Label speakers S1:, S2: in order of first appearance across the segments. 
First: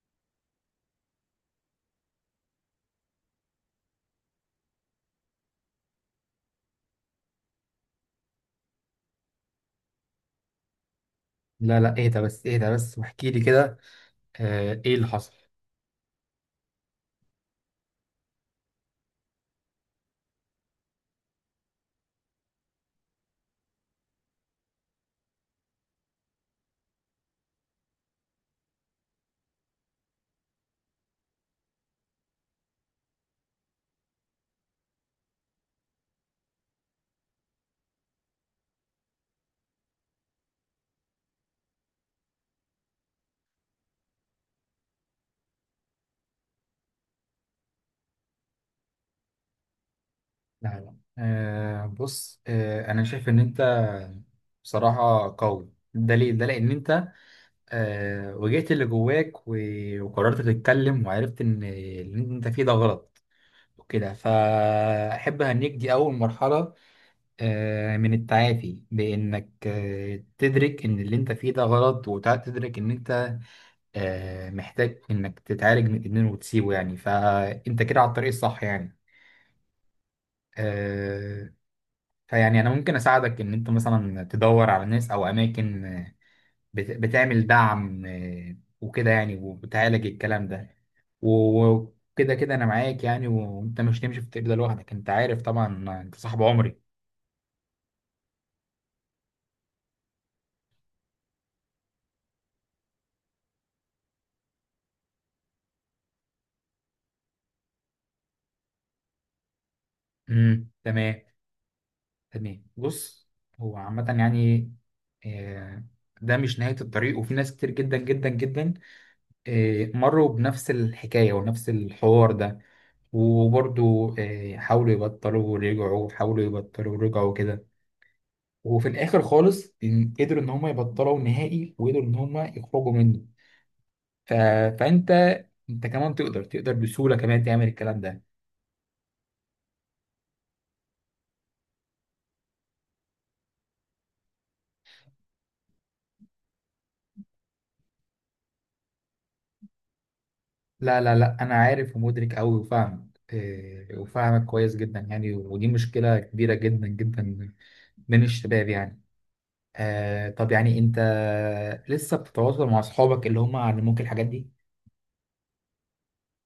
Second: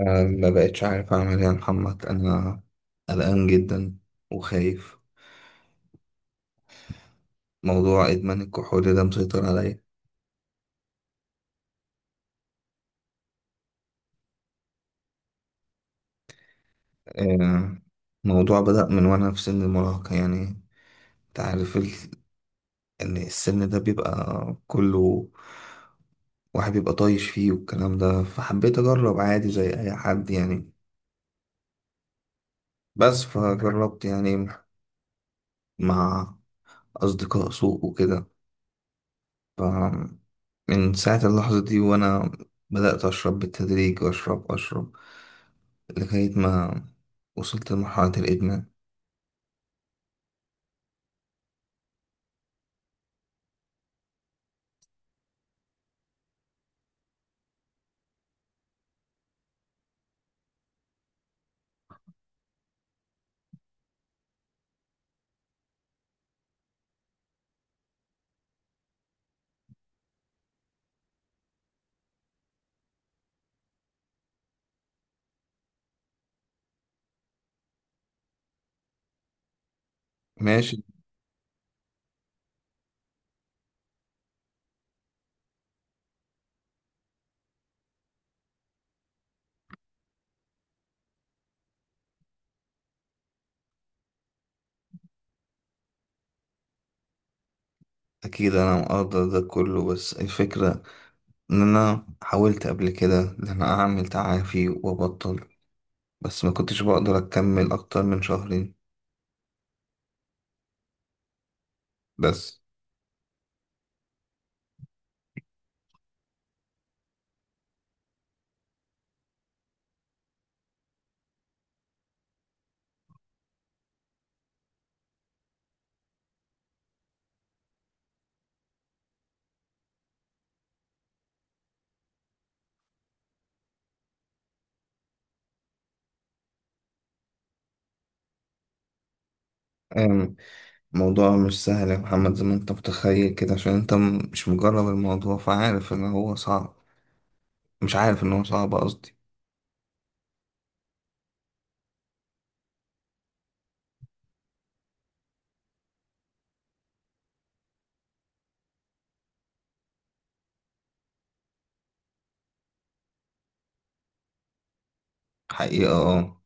S1: أنا ما بقتش عارف أعمل إيه يا محمد. أنا قلقان جدا وخايف. موضوع إدمان الكحول ده مسيطر عليا.
S2: لا لا، اهدى بس اهدى بس واحكي لي كده. ايه اللي حصل؟
S1: آه، الموضوع بدأ من وأنا في سن المراهقة يعني. أنت عارف إن السن ده بيبقى كله واحد بيبقى طايش فيه والكلام ده، فحبيت أجرب عادي زي أي حد يعني. بس فجربت يعني مع أصدقاء سوء وكده. ف- من ساعة اللحظة دي وأنا بدأت أشرب بالتدريج، وأشرب لغاية ما وصلت لمرحلة الإدمان.
S2: لا لا. بص، انا شايف ان انت بصراحة قوي. ده ليه؟ ده لان انت واجهت اللي جواك وقررت تتكلم، وعرفت ان اللي انت فيه ده غلط وكده، فاحب اهنيك. دي اول مرحلة من التعافي، بانك تدرك ان اللي انت فيه ده غلط، وتدرك ان انت محتاج انك تتعالج من الادمان وتسيبه يعني، فانت كده على الطريق الصح يعني.
S1: ماشي.
S2: آه، فيعني انا ممكن اساعدك ان انت مثلا تدور على ناس او اماكن بتعمل دعم وكده يعني، وبتعالج الكلام ده. وكده كده انا معاك يعني، وانت مش هتمشي في الطريق ده لوحدك، انت عارف طبعا، انت صاحب عمري.
S1: أكيد أنا مقدر ده كله، بس الفكرة إن أنا حاولت قبل كده إن أنا أعمل تعافي وأبطل، بس ما كنتش بقدر أكمل أكتر من شهرين.
S2: تمام.
S1: بس
S2: تمام، بص، هو عامة يعني آه، ده مش نهاية الطريق، وفي ناس كتير جدا جدا جدا مروا بنفس الحكاية ونفس الحوار ده، وبرضو حاولوا يبطلوا ورجعوا، حاولوا يبطلوا ورجعوا كده، وفي الآخر خالص قدروا إن هم يبطلوا نهائي، وقدروا إن هم يخرجوا منه. ف... فأنت كمان تقدر بسهولة كمان تعمل الكلام ده.
S1: أم، الموضوع مش سهل يا محمد زي ما أنت متخيل كده، عشان أنت مش مجرب الموضوع فعارف إن هو صعب. مش عارف إن هو صعب قصدي.
S2: لا لا لا، أنا عارف ومدرك أوي وفاهمك. وفاهمك كويس جدا يعني، ودي مشكلة كبيرة جدا جدا من الشباب يعني. طب يعني انت لسه بتتواصل مع اصحابك اللي هم علموك الحاجات دي؟
S1: حقيقة اه.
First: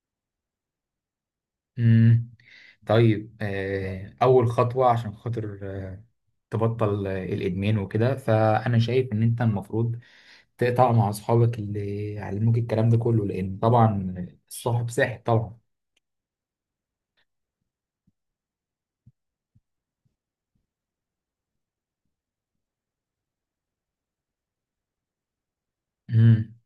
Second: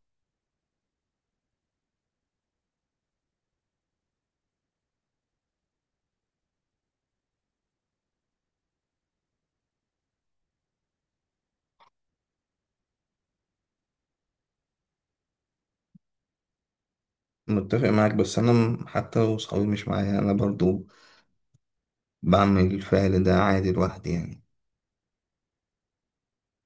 S2: امم طيب، اول خطوة عشان خاطر تبطل الادمان وكده، فانا شايف ان انت المفروض تقطع مع اصحابك اللي علموك الكلام ده كله، لان طبعا الصاحب ساحب طبعا.
S1: متفق معاك، بس انا حتى لو صحابي مش معايا انا برضو بعمل الفعل ده عادي لوحدي يعني.
S2: امم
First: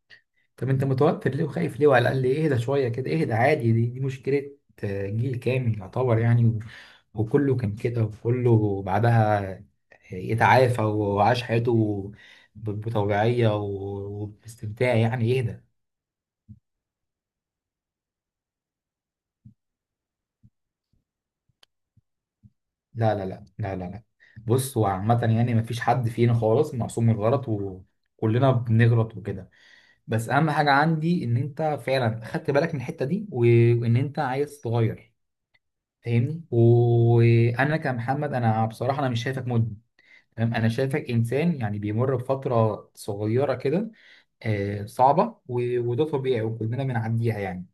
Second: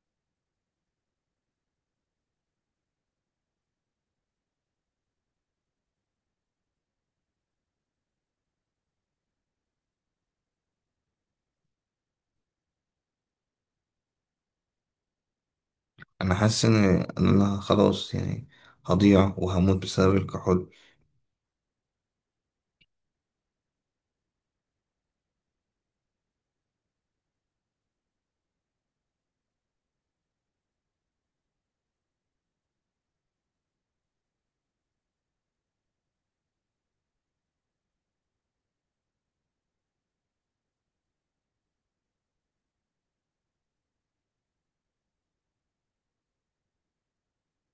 S2: طب انت متوتر ليه وخايف ليه؟ وعلى الاقل اهدى شويه كده، اهدى عادي، دي مشكله جيل كامل يعتبر يعني، وكله كان كده، وكله بعدها يتعافى وعاش حياته بطوعيه وباستمتاع يعني. اهدى.
S1: انا حاسس إن انا خلاص يعني هضيع وهموت بسبب الكحول.
S2: لا لا لا لا لا لا، بص هو عامه يعني مفيش حد فينا خالص معصوم من الغلط، وكلنا بنغلط وكده. بس اهم حاجه عندي ان انت فعلا خدت بالك من الحته دي، وان انت عايز تغير، فاهمني. وانا كمحمد، انا بصراحه انا مش شايفك مدمن، فاهم؟ انا شايفك انسان يعني بيمر بفتره صغيره كده صعبه، وده طبيعي، وكلنا بنعديها يعني.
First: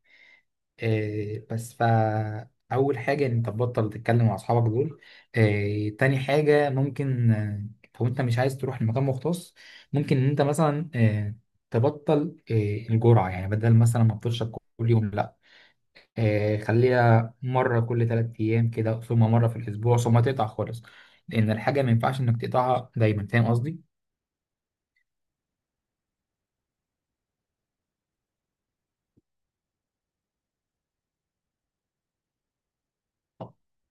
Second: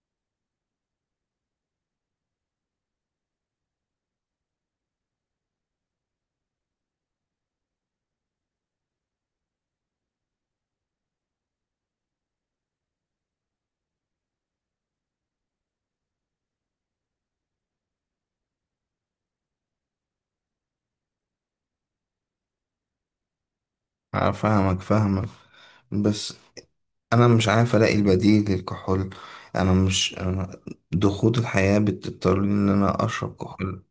S2: بس اول حاجه ان انت تبطل تتكلم مع اصحابك دول. تاني حاجه ممكن لو انت مش عايز تروح لمكان مختص، ممكن ان انت مثلا تبطل الجرعه، يعني بدل مثلا ما تشرب كل يوم لا، خليها مرة كل 3 أيام كده، ثم مرة في الأسبوع، ثم تقطع خالص. لأن الحاجة ما ينفعش إنك تقطعها دايما، فاهم قصدي؟
S1: أنا فاهمك فاهمك، بس انا مش عارف الاقي البديل للكحول. انا مش أنا ضغوط الحياة بتضطرني ان انا اشرب كحول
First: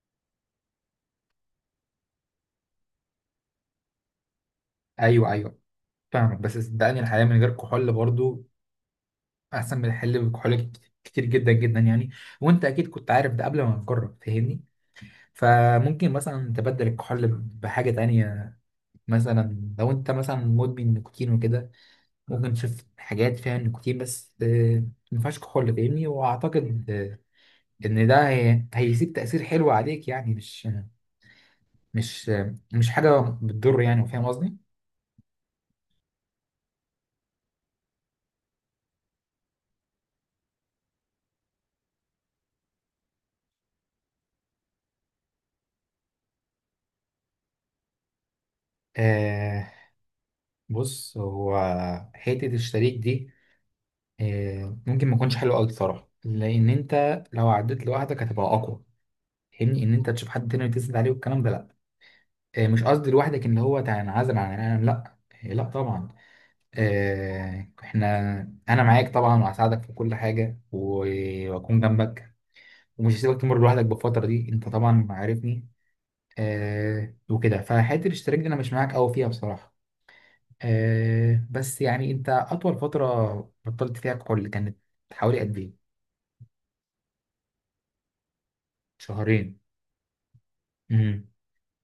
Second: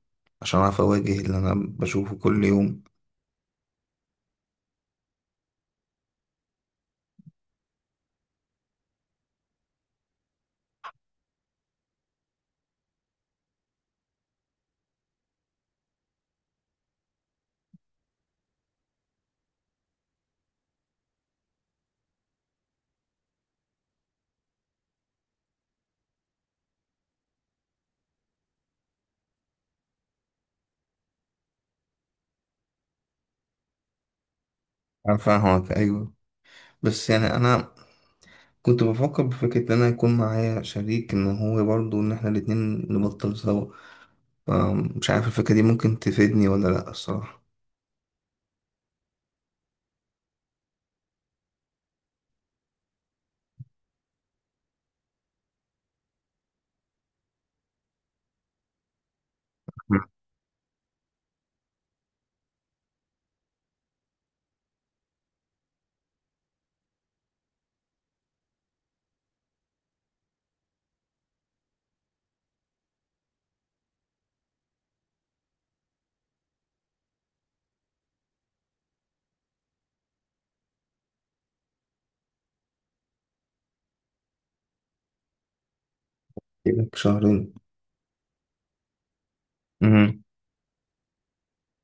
S1: عشان اعرف اواجه اللي انا بشوفه كل يوم.
S2: أيوه أيوه، فاهمك، بس صدقني الحياة من غير كحول برضو أحسن من الحل بكحول كتير جدا جدا يعني. وأنت أكيد كنت عارف ده قبل ما نجرب، فاهمني؟ فممكن مثلا تبدل الكحول بحاجة تانية، مثلا لو أنت مثلا مدمن نيكوتين وكده، ممكن تشوف حاجات فيها نيكوتين، بس ما ينفعش كحول، فاهمني؟ وأعتقد ان ده هيسيب تأثير حلو عليك يعني، مش مش حاجة بتضر يعني، فاهم قصدي؟
S1: انا فاهمك ايوه، بس يعني انا كنت بفكر بفكرة إن أنا يكون معايا شريك، إن هو برضه إن إحنا الاتنين نبطل سوا. فمش عارف الفكرة دي ممكن تفيدني ولا لأ الصراحة.
S2: آه بص، هو حتة الشريك دي ممكن ما يكونش حلو قوي بصراحة، لأن أنت لو عديت لوحدك هتبقى أقوى، فاهمني. إن أنت تشوف حد تاني تسند عليه والكلام ده، لأ. مش قصدي لوحدك إن هو تنعزل عن العالم، لأ. لأ طبعا. إحنا، أنا معاك طبعا، وهساعدك في كل حاجة، وأكون جنبك، ومش هسيبك تمر لوحدك بالفترة دي، أنت طبعا عارفني. وكده، فحته الاشتراك دي انا مش معاك قوي فيها بصراحه. بس يعني انت اطول فتره بطلت فيها كحول كانت حوالي قد ايه؟
S1: بقالك شهرين.
S2: شهرين.
S1: امم.
S2: امم.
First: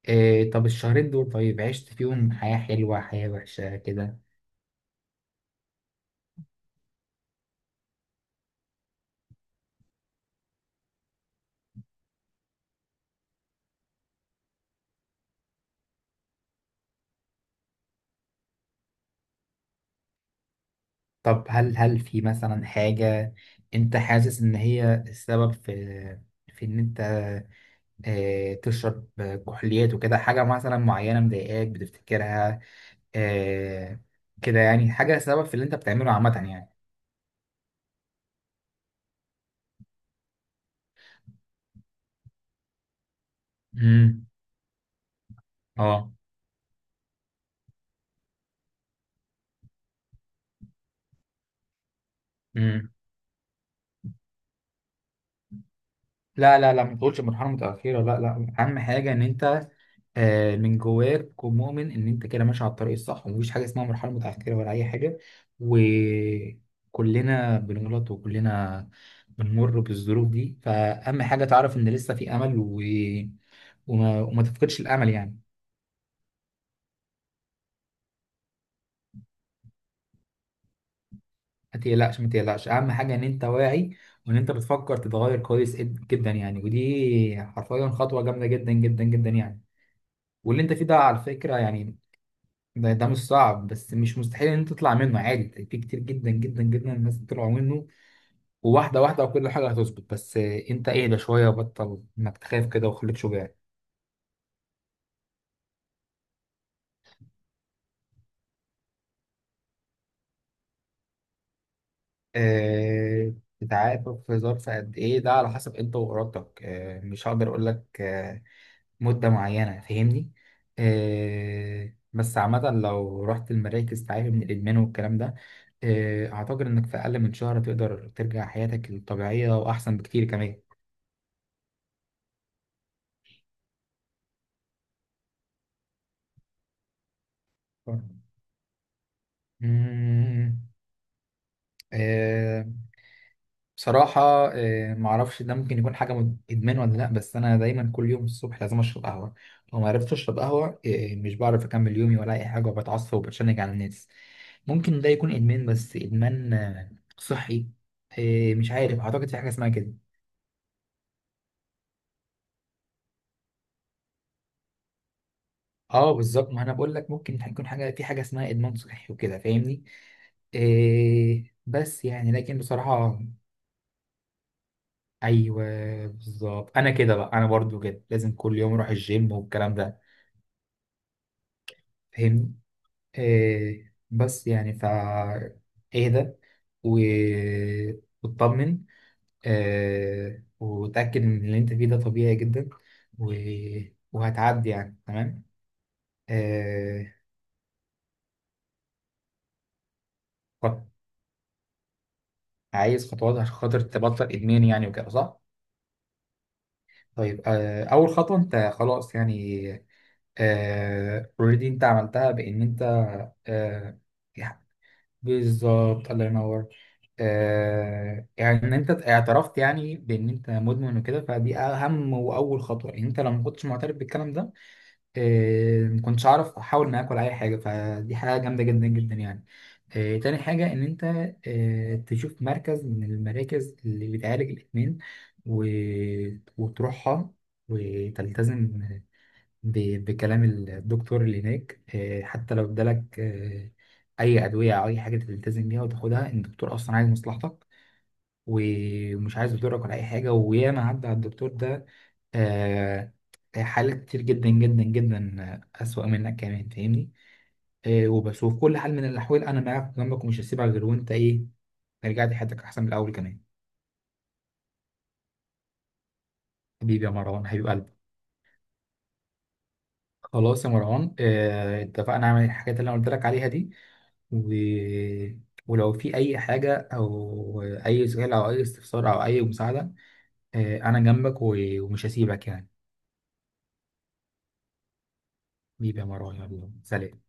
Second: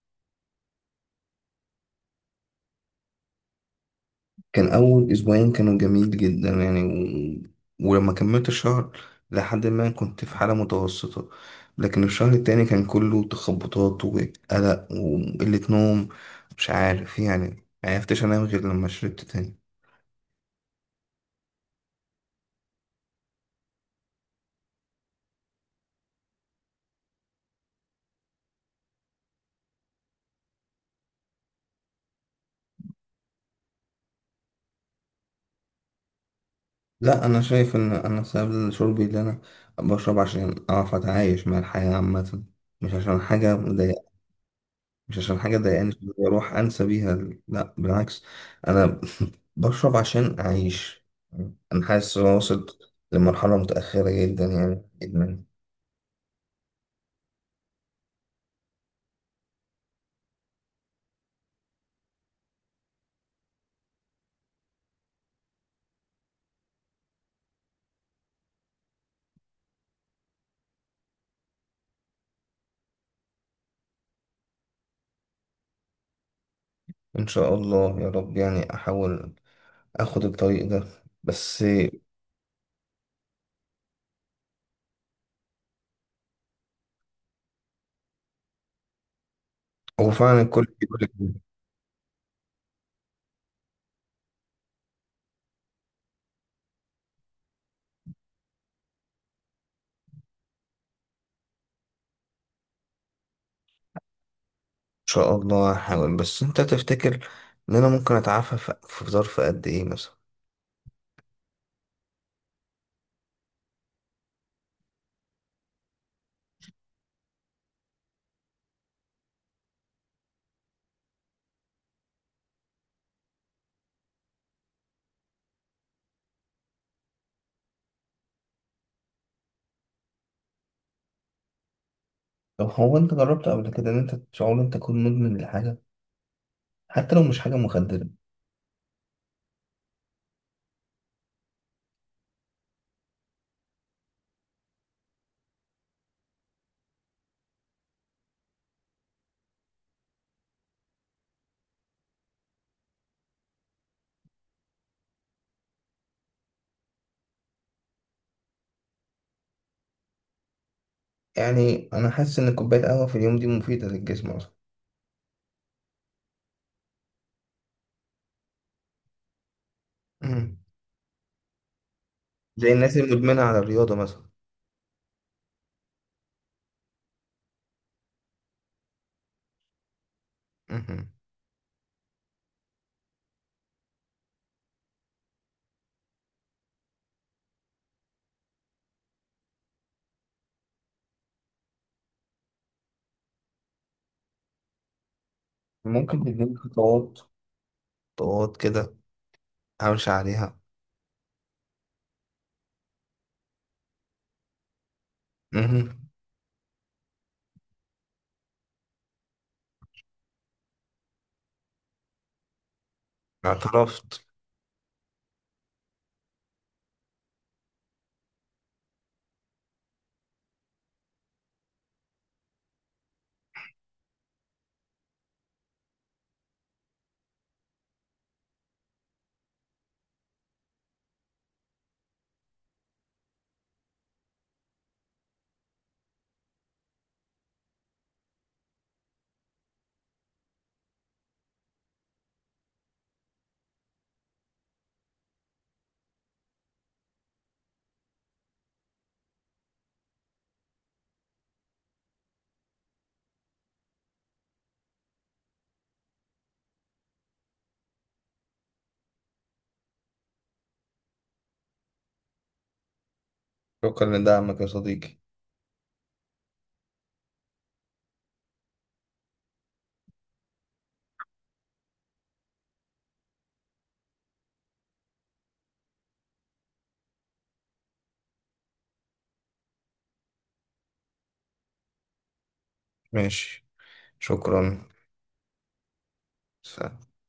S2: طب الشهرين دول طيب عشت فيهم حياه حلوه، حياه وحشه كده؟
S1: كان أول أسبوعين كانوا جميل جدا يعني، ولما كملت الشهر لحد ما كنت في حالة متوسطة. لكن الشهر التاني كان كله تخبطات وقلق وقلة نوم. مش عارف يعني، معرفتش أنام غير لما شربت تاني.
S2: طب هل في مثلا حاجه انت حاسس ان هي السبب في ان انت تشرب كحوليات وكده؟ حاجه مثلا معينه مضايقاك بتفتكرها آه كده يعني، حاجه سبب في اللي انت بتعمله عامه يعني.
S1: لا، انا شايف ان انا سبب شربي، اللي انا بشرب عشان اعرف اتعايش مع الحياة عامة. مش عشان حاجة مضايق،
S2: امم.
S1: مش عشان حاجة ضايقاني
S2: اه.
S1: واروح انسى بيها. لا بالعكس، انا بشرب عشان اعيش. انا حاسس ان انا وصلت
S2: امم.
S1: لمرحلة متأخرة جدا يعني ادمان.
S2: لا لا لا، ما تقولش مرحله متاخره. لا لا، اهم حاجه ان انت من جواك تكون مؤمن ان انت كده ماشي على الطريق الصح، ومفيش حاجه اسمها مرحله متاخره ولا اي حاجه، وكلنا بنغلط، وكلنا بنمر بالظروف دي، فاهم؟ حاجه تعرف ان لسه في امل، وما تفقدش الامل يعني.
S1: ان شاء الله يا رب يعني احاول اخد الطريق ده. بس
S2: ما تقلقش ما تقلقش، اهم حاجه ان انت واعي، وان انت بتفكر تتغير، كويس جدا يعني، ودي حرفيا خطوه جامده جدا جدا جدا يعني.
S1: هو فعلا
S2: واللي
S1: الكل
S2: انت فيه ده
S1: بيقول لك
S2: على
S1: ان
S2: فكرة يعني، ده مش صعب، بس مش مستحيل ان انت تطلع منه عادي، في كتير جدا جدا جدا الناس طلعوا منه. وواحدة واحدة، وكل حاجة هتظبط، بس انت اهدى شوية، وبطل انك تخاف كده، وخليك شجاع.
S1: شاء الله. هحاول، بس انت تفتكر ان انا ممكن اتعافى في ظرف قد ايه مثلا؟
S2: آه، تتعافى في ظرف قد ايه؟ ده على حسب انت وارادتك، مش هقدر اقول لك مدة معينة، فاهمني. بس عامة لو رحت المراكز تعافي من الإدمان والكلام ده، أعتقد إنك في أقل من شهر تقدر ترجع حياتك الطبيعية، وأحسن بكتير كمان.
S1: طب هو انت جربت قبل كده ان انت شعور انت تكون مدمن لحاجة حتى لو مش حاجة مخدرة؟
S2: مم، آه بصراحة، معرفش ده ممكن يكون حاجة إدمان ولا لأ، بس أنا دايما كل يوم الصبح لازم أشرب قهوة. لو معرفتش أشرب قهوة مش بعرف أكمل يومي ولا أي حاجة، وبتعصب وبتشنج على الناس. ممكن ده يكون ادمان، بس ادمان صحي. مش عارف، اعتقد في حاجه اسمها كده.
S1: يعني انا حاسس ان كوباية قهوة في اليوم دي مفيدة للجسم اصلا.
S2: اه، بالظبط، ما انا بقول لك ممكن يكون حاجه، في حاجه اسمها ادمان صحي وكده، فاهمني.
S1: مهم.
S2: بس يعني لكن
S1: زي الناس اللي
S2: بصراحه.
S1: مدمنة على الرياضة مثلا.
S2: ايوه، بالظبط، انا كده بقى، انا برضو كده لازم كل يوم اروح الجيم والكلام ده،
S1: مهم.
S2: فاهمني. بس يعني اهدى و- واطمن، وتأكد إن اللي أنت فيه ده طبيعي جدا، و... وهتعدي يعني. تمام.
S1: ممكن تديني
S2: آه
S1: خطوات؟ خطوات كده امشي عليها.
S2: خط- عايز خطوات عشان خاطر تبطل إدمان يعني وكده، صح؟
S1: مهم.
S2: طيب، أول خطوة أنت خلاص يعني أوريدي أنت عملتها، بإن أنت آه
S1: اعترفت.
S2: يعني، بالظبط، الله ينور. يعني إن أنت اعترفت يعني بإن أنت مدمن وكده، فدي أهم وأول خطوة، إن أنت لو ما كنتش معترف بالكلام ده إيه، ما كنتش اعرف احاول معاك ولا اي حاجه، فدي حاجه جامده جدا جدا يعني. إيه، تاني حاجه ان انت إيه، تشوف مركز من المراكز اللي بتعالج الادمان، و... وتروحها، وتلتزم بكلام الدكتور اللي هناك. إيه، حتى لو ادالك إيه، اي ادويه او اي حاجه، تلتزم بيها وتاخدها، إن الدكتور اصلا عايز مصلحتك، ومش عايز يضرك ولا اي حاجه. وياما عدى على الدكتور ده آه، حالات كتير جدا جدا جدا أسوأ منك كمان، فاهمني. وبشوف كل حال من الأحوال أنا معاك جنبك، ومش هسيبك غير وأنت إيه رجعت حياتك أحسن من الأول كمان.
S1: شكرا لدعمك يا صديقي.
S2: حبيبي يا مروان، حبيب قلبي. خلاص يا مروان، اتفقنا على الحاجات اللي أنا قلت لك عليها دي، و... ولو في أي حاجة أو أي سؤال أو أي استفسار أو أي مساعدة، أنا جنبك، ومش هسيبك يعني.
S1: ماشي. شكرا.
S2: حبيبي يا مروان، يلا
S1: سلام.
S2: سلام.